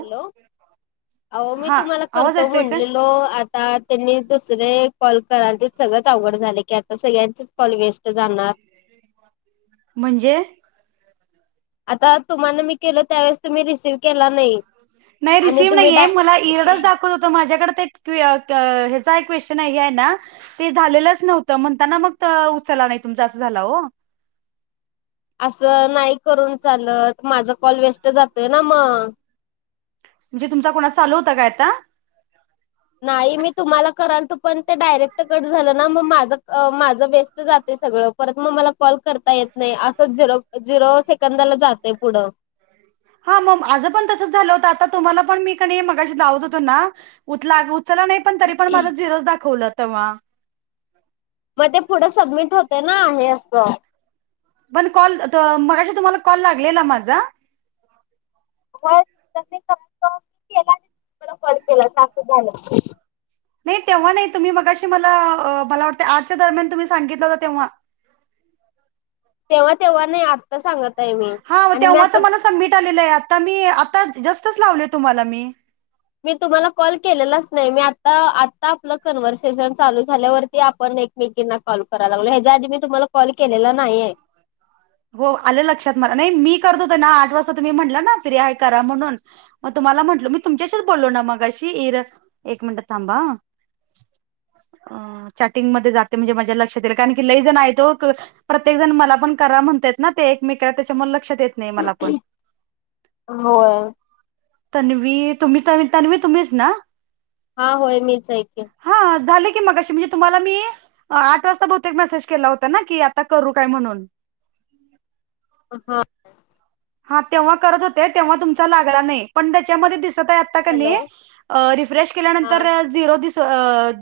Hello आहो मी हा तुम्हाला आवाज करतो येतोय काय म्हणलेलो आ ता त्यांनी दुसरे कॉल कराल ते सगळंच आवघड झाले की आता सगळ्यांचेच कॉल वेस्त जाणार. म्हणजे आता तुम्हाला मी केलं त्यावेळेस तुम्ही रिसीव नाय रिसीव नाहीये डा मला एररचं दा वत होत माझ्याकडे ते क्व अ ह्याचा एक क्वेश्चन आहे आहे ना ते झालेलंच नव्हतं म्हणताना मग उचलला नाय तुमचा असं झाला हो. असं नाही करून चालत माझा कॉल वेस्ट जातोय ना मग. म्हणजे तुमचा कोणाचां चालू होता काय आता नाही मी तुम्हाला कराल तो पण ते डायरेक्ट कट झालं ना मग माझ माझं वेस्ट वेस्ट जाते सगळं परत मग मला कॉल करता येत नाय असं झिरो झिरो सेकंदाला जाते पुढं हा म माझं पण तसंच झालं होतं आता तुम्हाला पण मी कनी मगाशी लावत होतो ना उतला उचला नाही पण तरी पण माझं झिरोज दाखवलं तेव्हा म ते पुढं सबमिट होतय ना हे असं पण कॉल त मगाशी तुम्हाला कॉल लागलेला माझा होय [unintelligible] केला ब फ केला असं झालं ते नाय तेव्हा नाय तुम्ही मगाशी मला मला वाटतं आठच्या दरम्यान तुम्ही सांगितलं होता तेव्हा तेव्हा तेव्हा नाय आत सांगतय मी हा मं आणि मी तेव्हाच आता मला सबमिट आलेलं हाय आता मी आता जस्टच लावलय तुम्हाला मी मी तुम्हाला कॉल केलेलाच नाही मी आता आता आपलं कन्व्हर्सेशन चालू झाल्यावरती आपण एक मेगींना कॉल कराय लागलो ह्याच्या आधी मी तुम्हाला कॉल केलेला नाहीये. हो आल लक्षात मला नाही मी करत होते ना आठ वाजता तुम्ही म्हटला ना फ्री आहे करा म्हणून म तुम्हाला म्हंटल मी तुमच्याशीच बोललो ना मगाशी इर एक मिनिटात थांबा आ अ चॅटिंग मधे जाते म्हणजे माज्या लक्षात येईल कारण की लय जण आहेय ओ प्रत्येक जण मला पण करा म्हण ना ते एकमेक त्याच्यामुळे लक्षात येत नाही मला पण होय [inaudible] तन्वी तुम्ही तन्वी तुम्हीच ना [unintelligible] हा होय मीच ऐके हा झाले की मगाशी म्हणजे तुम्हाला मी [unintelligible] आठ वाजता बहुतेक मेसेज केला होता ना की आता करू काय म्हणून हा [unintelligible] हा तेव्हा करत होते तेव्हा तुमचा लागला नाही पण त्याच्यामध्ये दिसत आता की नी हॅलो रिफ्रेश हा केल्यानंतर च् [unintelligible] झरो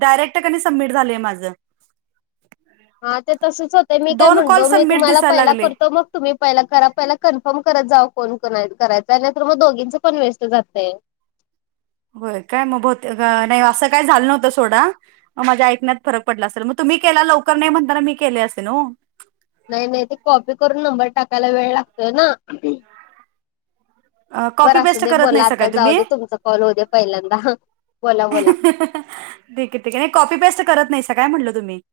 डायरेक्ट सबमिट झालंय माझं हा ते तसच होते मी काय दोन कॉल म्हणलो मी सबमिट तुम्हाला दिसायला पहिला लागले करतो मग तुम्ही पहिला करा पहिला कन्फर्म करत जा कोण कोण करायचं आणि नतर मग दोघींचं पण वेस्ट जातय होय काय मग होते नाही असं काय झालं नव्हतं सोडा मग माझ्या ऐकण्यात फरक पडला असेल मग तुम्ही केला लवकर नाही म्हणताना मी केले असेल न हो नाही नाही ते कॉपी करून नंबर टाकायला वेळ लागतोय ना कॉपी बरं अस पेस्ट दे करत बोला नाहीसा काय आता जाऊ तुम्ही दे तुमचा कॉल होऊ दे पहिल्यांदा बोला बोला ठीके ठीक आहे कॉप पेस्ट करत नाही काय म्हटलं तुम्ही [unintelligible]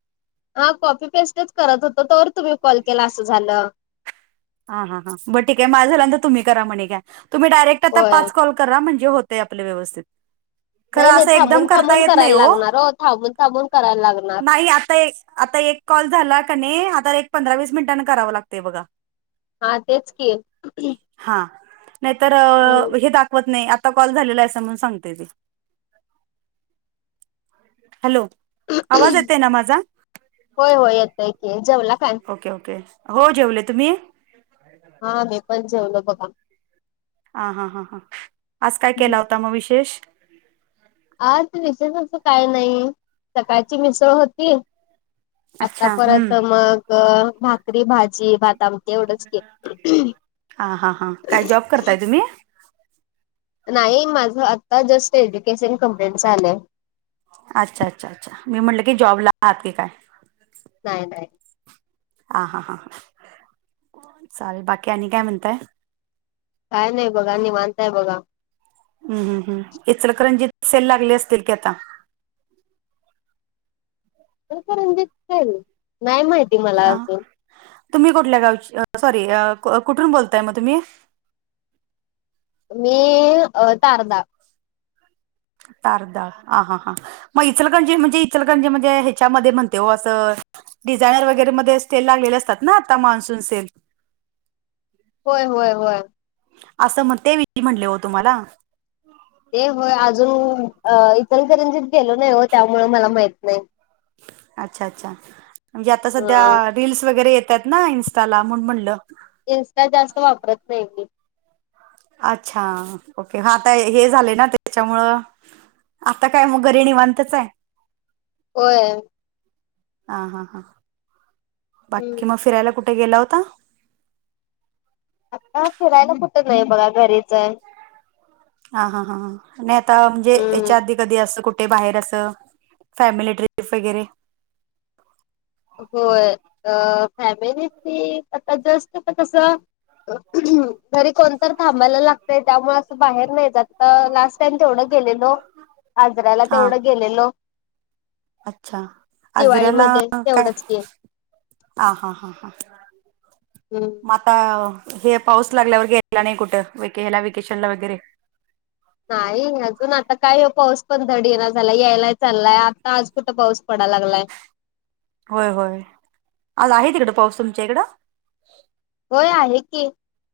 हा कॉपी पेस्टच करत होतो तर तुम्ही कॉल केला असं झालं हा हा हां ब ठीक आहे माझ झालांत तुम्ही करा म्हणे घ्या तुम्ही डायरेक्ट आता होय पाच कॉ करा म्हणजे होतय आपल्या व्यवस्थित [unintelligible] खर नाही नाही असं एकदम थांबून करता थांबून येत नाही करायला हो लागणार थांबून थांबून करायला लागणार. नाही आता एक आता एक कॉल झाला कने आता एक पंधरा वीस मिनिटांने करावं लागतय बघा हा तेच केल [inaudible] हा नाहीतर हे दाखवत नाही आता कॉल झालेला अस म्हणून सांगते तेी हॅलो [unintelligible] आवाज येतय ना माझा होय होय येतय की जेवला काय? ओके ओके हो जेवले तुम्ही हा बे पण जेवलं बघा [unintelligible] ह हा हां हां आज काय हम्म. केला होता मग विशेष आ ते विसयच काय नाही सकाळची मिसळ होती आता अच्छा हम्म परत मग भाकरी भाजी भाता तेवढच के हां हां हां काय जॉब करताय तुम्ही नाही माझ आता जस्ट एज्युकेशन कं्प्लीट झालंय अच्छा अच्छा अच्छा मी म्हटलं की जॉबला आहात की काय नाही नाहीबल्ब हा हा हा ह चालेल बाकी आणि काय म्हणताय काय नाही बघा न मानताय बघा [unintelligible] हम् हम् हम् इचलकरंजी सेल लागली असतील की आता तरणजल नाही माहिती मला हा अजून तुम्ही कुठल्या गावची सॉरी कुठून बोलताय मग तुम्ही मी अ तारदाा [unintelligible] तारध ह हा हां [unintelligible] मग इचलकणजी म्हणजे इचलकणजी म्हणजे ह्याच्यामध्ये म्हणते हो असं डिझायनर वगैरे म स्टेल लागलेले असतात ना आता मान्सून सेल होय होय होय [unintelligible] असं मग ते वि म्हटले हो तुम्हाला ते होय अजून अ इतर तरंजित गेलो नाही हो त्यामुळे मला माहित नाही अच्छा अच्छा म्हणजे आता सध्या हा [unintelligible] रीलल्स वगैरे येतात ना इन्स्टाला म्हणून म्हटलं [unintelligible] इन्स्टा जास्त वापरत नाही मी अच्छा ओके आता हे झाले ना त्याच्यामुळं आता काय मग घरी निवांतच आहे. होय. हा हा हा हम्म. बाकी मग फिरायला कुठे गेला होता. आता फिरायला कुट नाही बघा घरीच आहे. हा हा हा ह आणि आता म्हणजे हम्म याच्या आधी कधी असं कुठ ते बाहेर अस फॅमिली ट्रिप वगैरे होय अ फॅमिली आता जस्ट का तस घरी कोणतर थांबायला लागतय त्यामुळे असं बाहेर नाही. तसा लास्ट टाइम तेवढं गेलेलो, आजराला हा तेवढं गेलेलो. अच्छा आजऱ्याला दिवाळीमध्ये काय तेवढंच आहे. की हा हा हा हा हम मग आता हे पाऊस लागल्यावर ग्यायला नाही कुठेला वेकेशन ला वगैरे नाही अजून आता काय हो पाऊस पण धडी ये ना झाला यायला चाललाय आता आज कुठं पाऊस पडाला लागलाय. होय होय आज आहे तिकडं पाऊस तुमच्या इकडं होय आहे की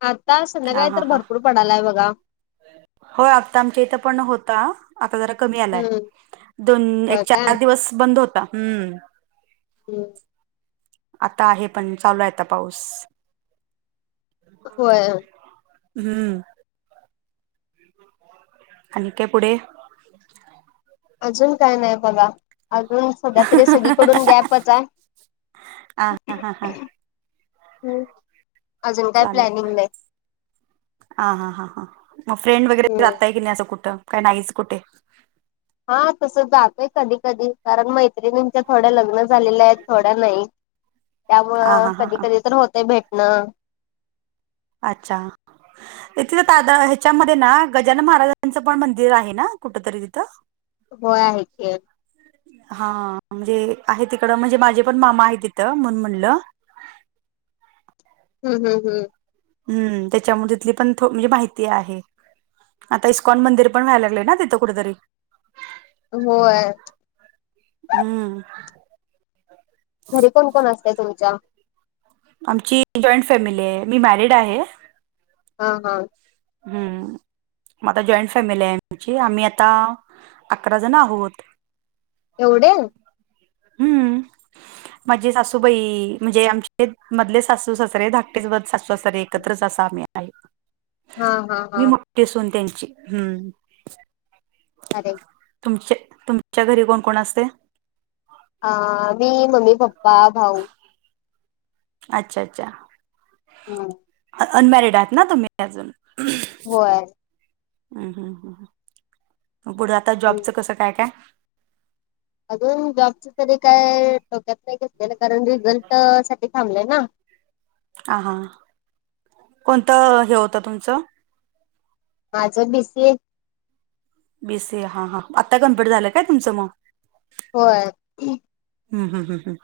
आता हा संध्याकाळी हा तर हा भरपूर पडायलाय बघा. होय आत्ता आमच्या इथं पण होता. आता जरा कमी आलाय हम्म दोन, होय एक काय चार दिवस बंद होता. हम्म हम् आता आहे पण चालू आता पाऊस होय. हम्म आणि त्या पुढे अजून काय नाही बघा अजून सध्या तरी सगळीकडून गॅपच आहे. हा हा हा हा होम् चालेल. हा हा हा हां मग फ्रेंड वगैरे हम्म जातय की नाही असं कुठं काही नाहीच कुठे हा तस जातोय कधी कधी कारण मै मैत्रिणीच्या थोड्या लग्न झालेल्या आहेत, थोड्या नाही. हा त्यामुळं हा हा कधी हा कधी तर होतय भेटणं. अच्छा तिथं ह्याच्यामध्ये ना गजानन महाराजांचं पण मंदिर आहे ना कुठ तरी तिथं होय आहेे की हा म्हणजे आहे तिकडं म्हणजे माझे पण मामा आहे तिथं म्हणून म्हणलं हम् हम हम्. हम्म त्याच्यामुळे तिथली पण म्हणजे माहिती आहे. आता इस्कॉन मंदिर पण व्हायला लागले ना तिथं कुठेतरी होय. हम्म. घरी कोण कोण असत तुमच्या? आमची जॉईंट फॅमिली आहे मी मॅरिड आहे. हम हम हम् मग जॉईंट फॅमिली आहे आमची आम्ही आता अकरा जण आहोत. एवढे हम्म. माझी सासूबाई म्हणजे आमचे मधले सासू सासरे धाकटे सासू सासरे एकत्रच असा आम्ही आहे. हा. हा मी हा मोठी अस होन त्यांची हम्म अरे [inaudible] तुमचे तुमच्या घरी कोण कोण असते [unintelligible] अ मी मम्मी पप्पा भाऊ अच्छा अच्छाबल्ब हम् अनमॅरिड आहेत ना तम् अजून होय [inaudible] हम् हम् ह पुढे आता हम्म. जॉबचं कसं काय काय अजून जॉबच तरी काय ठोक्यात नाही घेतलेलं कारण रिझल्ट साठी थांबलंय ना. हा हां कोणतं हे होतं तुमचं. माझं B C A. [inaudible] B C A हा हा आता कम्प्लीट झालं काय तुमचं मग. [inaudible] होय ह् ह ह ह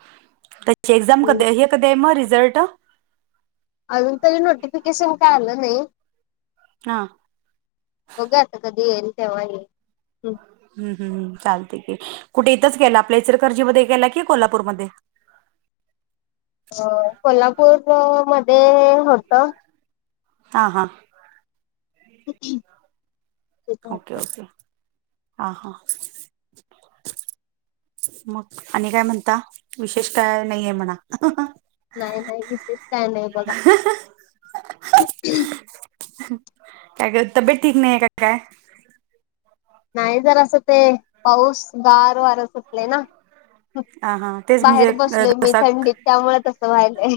त्याची एक्झाम कध हम्म. हे कध आहे म रिझल्ट अजून तरी नोटिफिकेशन काय आलं नाही हा [inaudible] होघ्या आता कधी येईल तेव्हाई [unintelligible] हम् हम् चालते की कुठे इथंच गेलं आपल्या इसर कर्जी मध्ये गेला कि कोल्हापूरमध्ये अह कोल्हापूर मध्ये होतं. हां हां ह ह. ओके ओके हा हा. मग आणि काय म्हणता विशेष कळायला नाहीये म्हणा. नाही नाही विशेष काय नाही बघा. काय ग तब्येत ठीक नाहीये का काय. नाही जरासं ते पाऊस गार वार सुटलंय ना. हा हा तेच बाहेर म्हणजे बसलोय मी घसा थंडीत त्यामुळे तसं व्हायलय.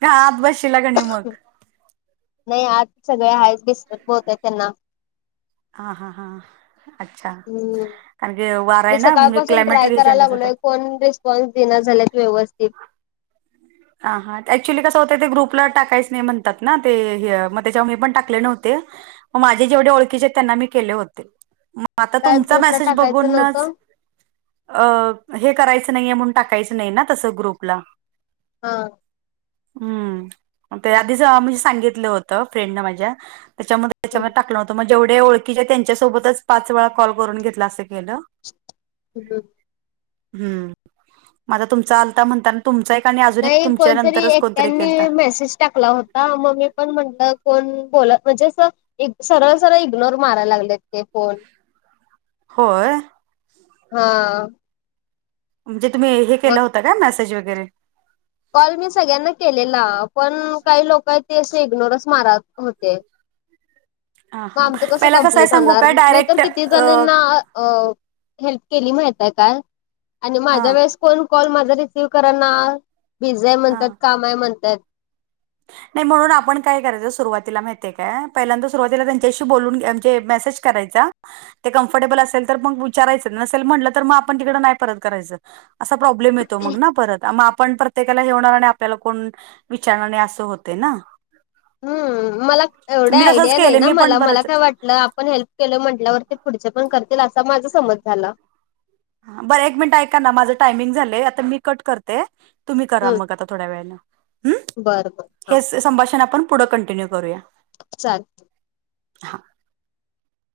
का आत बसशीला का नाही मग. नाही आत सगळे आहेत डिस्टर्ब होतय त्यांना. हा हा हां अच्छा हम्म. कारण की वारा आहे ना म्हणजे क्लायमेट चेंजेस होतं. [unintelligible] [unintelligible] देईना झाल्यात व्यवस्थित. ह हा ऍक्च्युली कसं होतं ते ग्रुपला टाकायच नाही म्हणतात ना ते हे मग त्याच्यावर मी पण टाकले नव्हते. मग माझे जेवढे ओळखीचे त्यांना मी केले होते मग आता काय तुमचा ग्रुपला मेसेज टाकायचं बघूनच. नव्हतं अ हे करायचं नाहीये म्हणून टाकायचं नाही ना तसं ग्रुपला. हा हम्म ते आधीच आम्ही सांगितलं होत फ्रेंड न माझ्या त्याच्याम त्याच्यामध्ये टाकलं होतं मग जेवढे ओळखीचे त्यांच्यासोबतच पाच वेळा कॉल करून घेतलं असं केलं. हम्म हम्म हम्म माझा तुमचा आलता म्हणता ना तुमचा एक आणि अजून एक. की तुमच्या कोणतरी नंतरच एक कोणतरी त्यांनी केलता मेसेज टाकला हो हा मग मी पण म्हंटलं कोण बोल म्हणजे अस सरळ सरळ इग्नोर मारायला लागलेत. ते कोण होय हां. म्हणजे तुम्ही हे केलं होता का मेसेज वगैरे. कॉल मी सगळ्यांना केलेला पण काही लोक आहे ते असे इग्नोरच मारत होते. हां मग हां आमचं कसं पहिला आहे कंप्लीट सांगू होणार काय मी तर डायरेक्ट किती जणींना अह. हेल्प केली माहित हाय का आणि माझ्या हां वेळेस कोण कॉल माझा रिसीव करा ना. बीजी हाय हां म्हणतात काम हाय म्हणतात. नाही म्हणून आपण काय करायचं सुरुवातीला माहितय काय पहिल्यांदा सुरवातीला त्यांच्याशी बोलून यांचे मेसेज. करायचा ते कम्फर्टेबल असेल तर मग विचारायचं नसेल म्हटलं तर मग आपण तिकड नाही परत करायचं. असा प्रॉब्लेम येतो मग ना परत मग आपण प्र ते काला हे होणार आणि आपल्याला कोण विचारणार नाही असं होतंय ना. हम्म मला एवढ्या मी तसंच आयडिया नाही केले ना मी पण मला मला बरंच काय वाट ल आपण हेल्प केलं म्हटल्यावरती पुढचे पण करतील असा माझा समज झाला. हा बरं एक मिनिट ऐका ना माझं टायमिंग झालंय आता मी कट कर ते तुम्ही करा हम्म मग आता थोड्या वेळानं हम्म. बरं बरं हा हेच संभाषण आपण पुढं कंटिन्यू करूया. चालत हा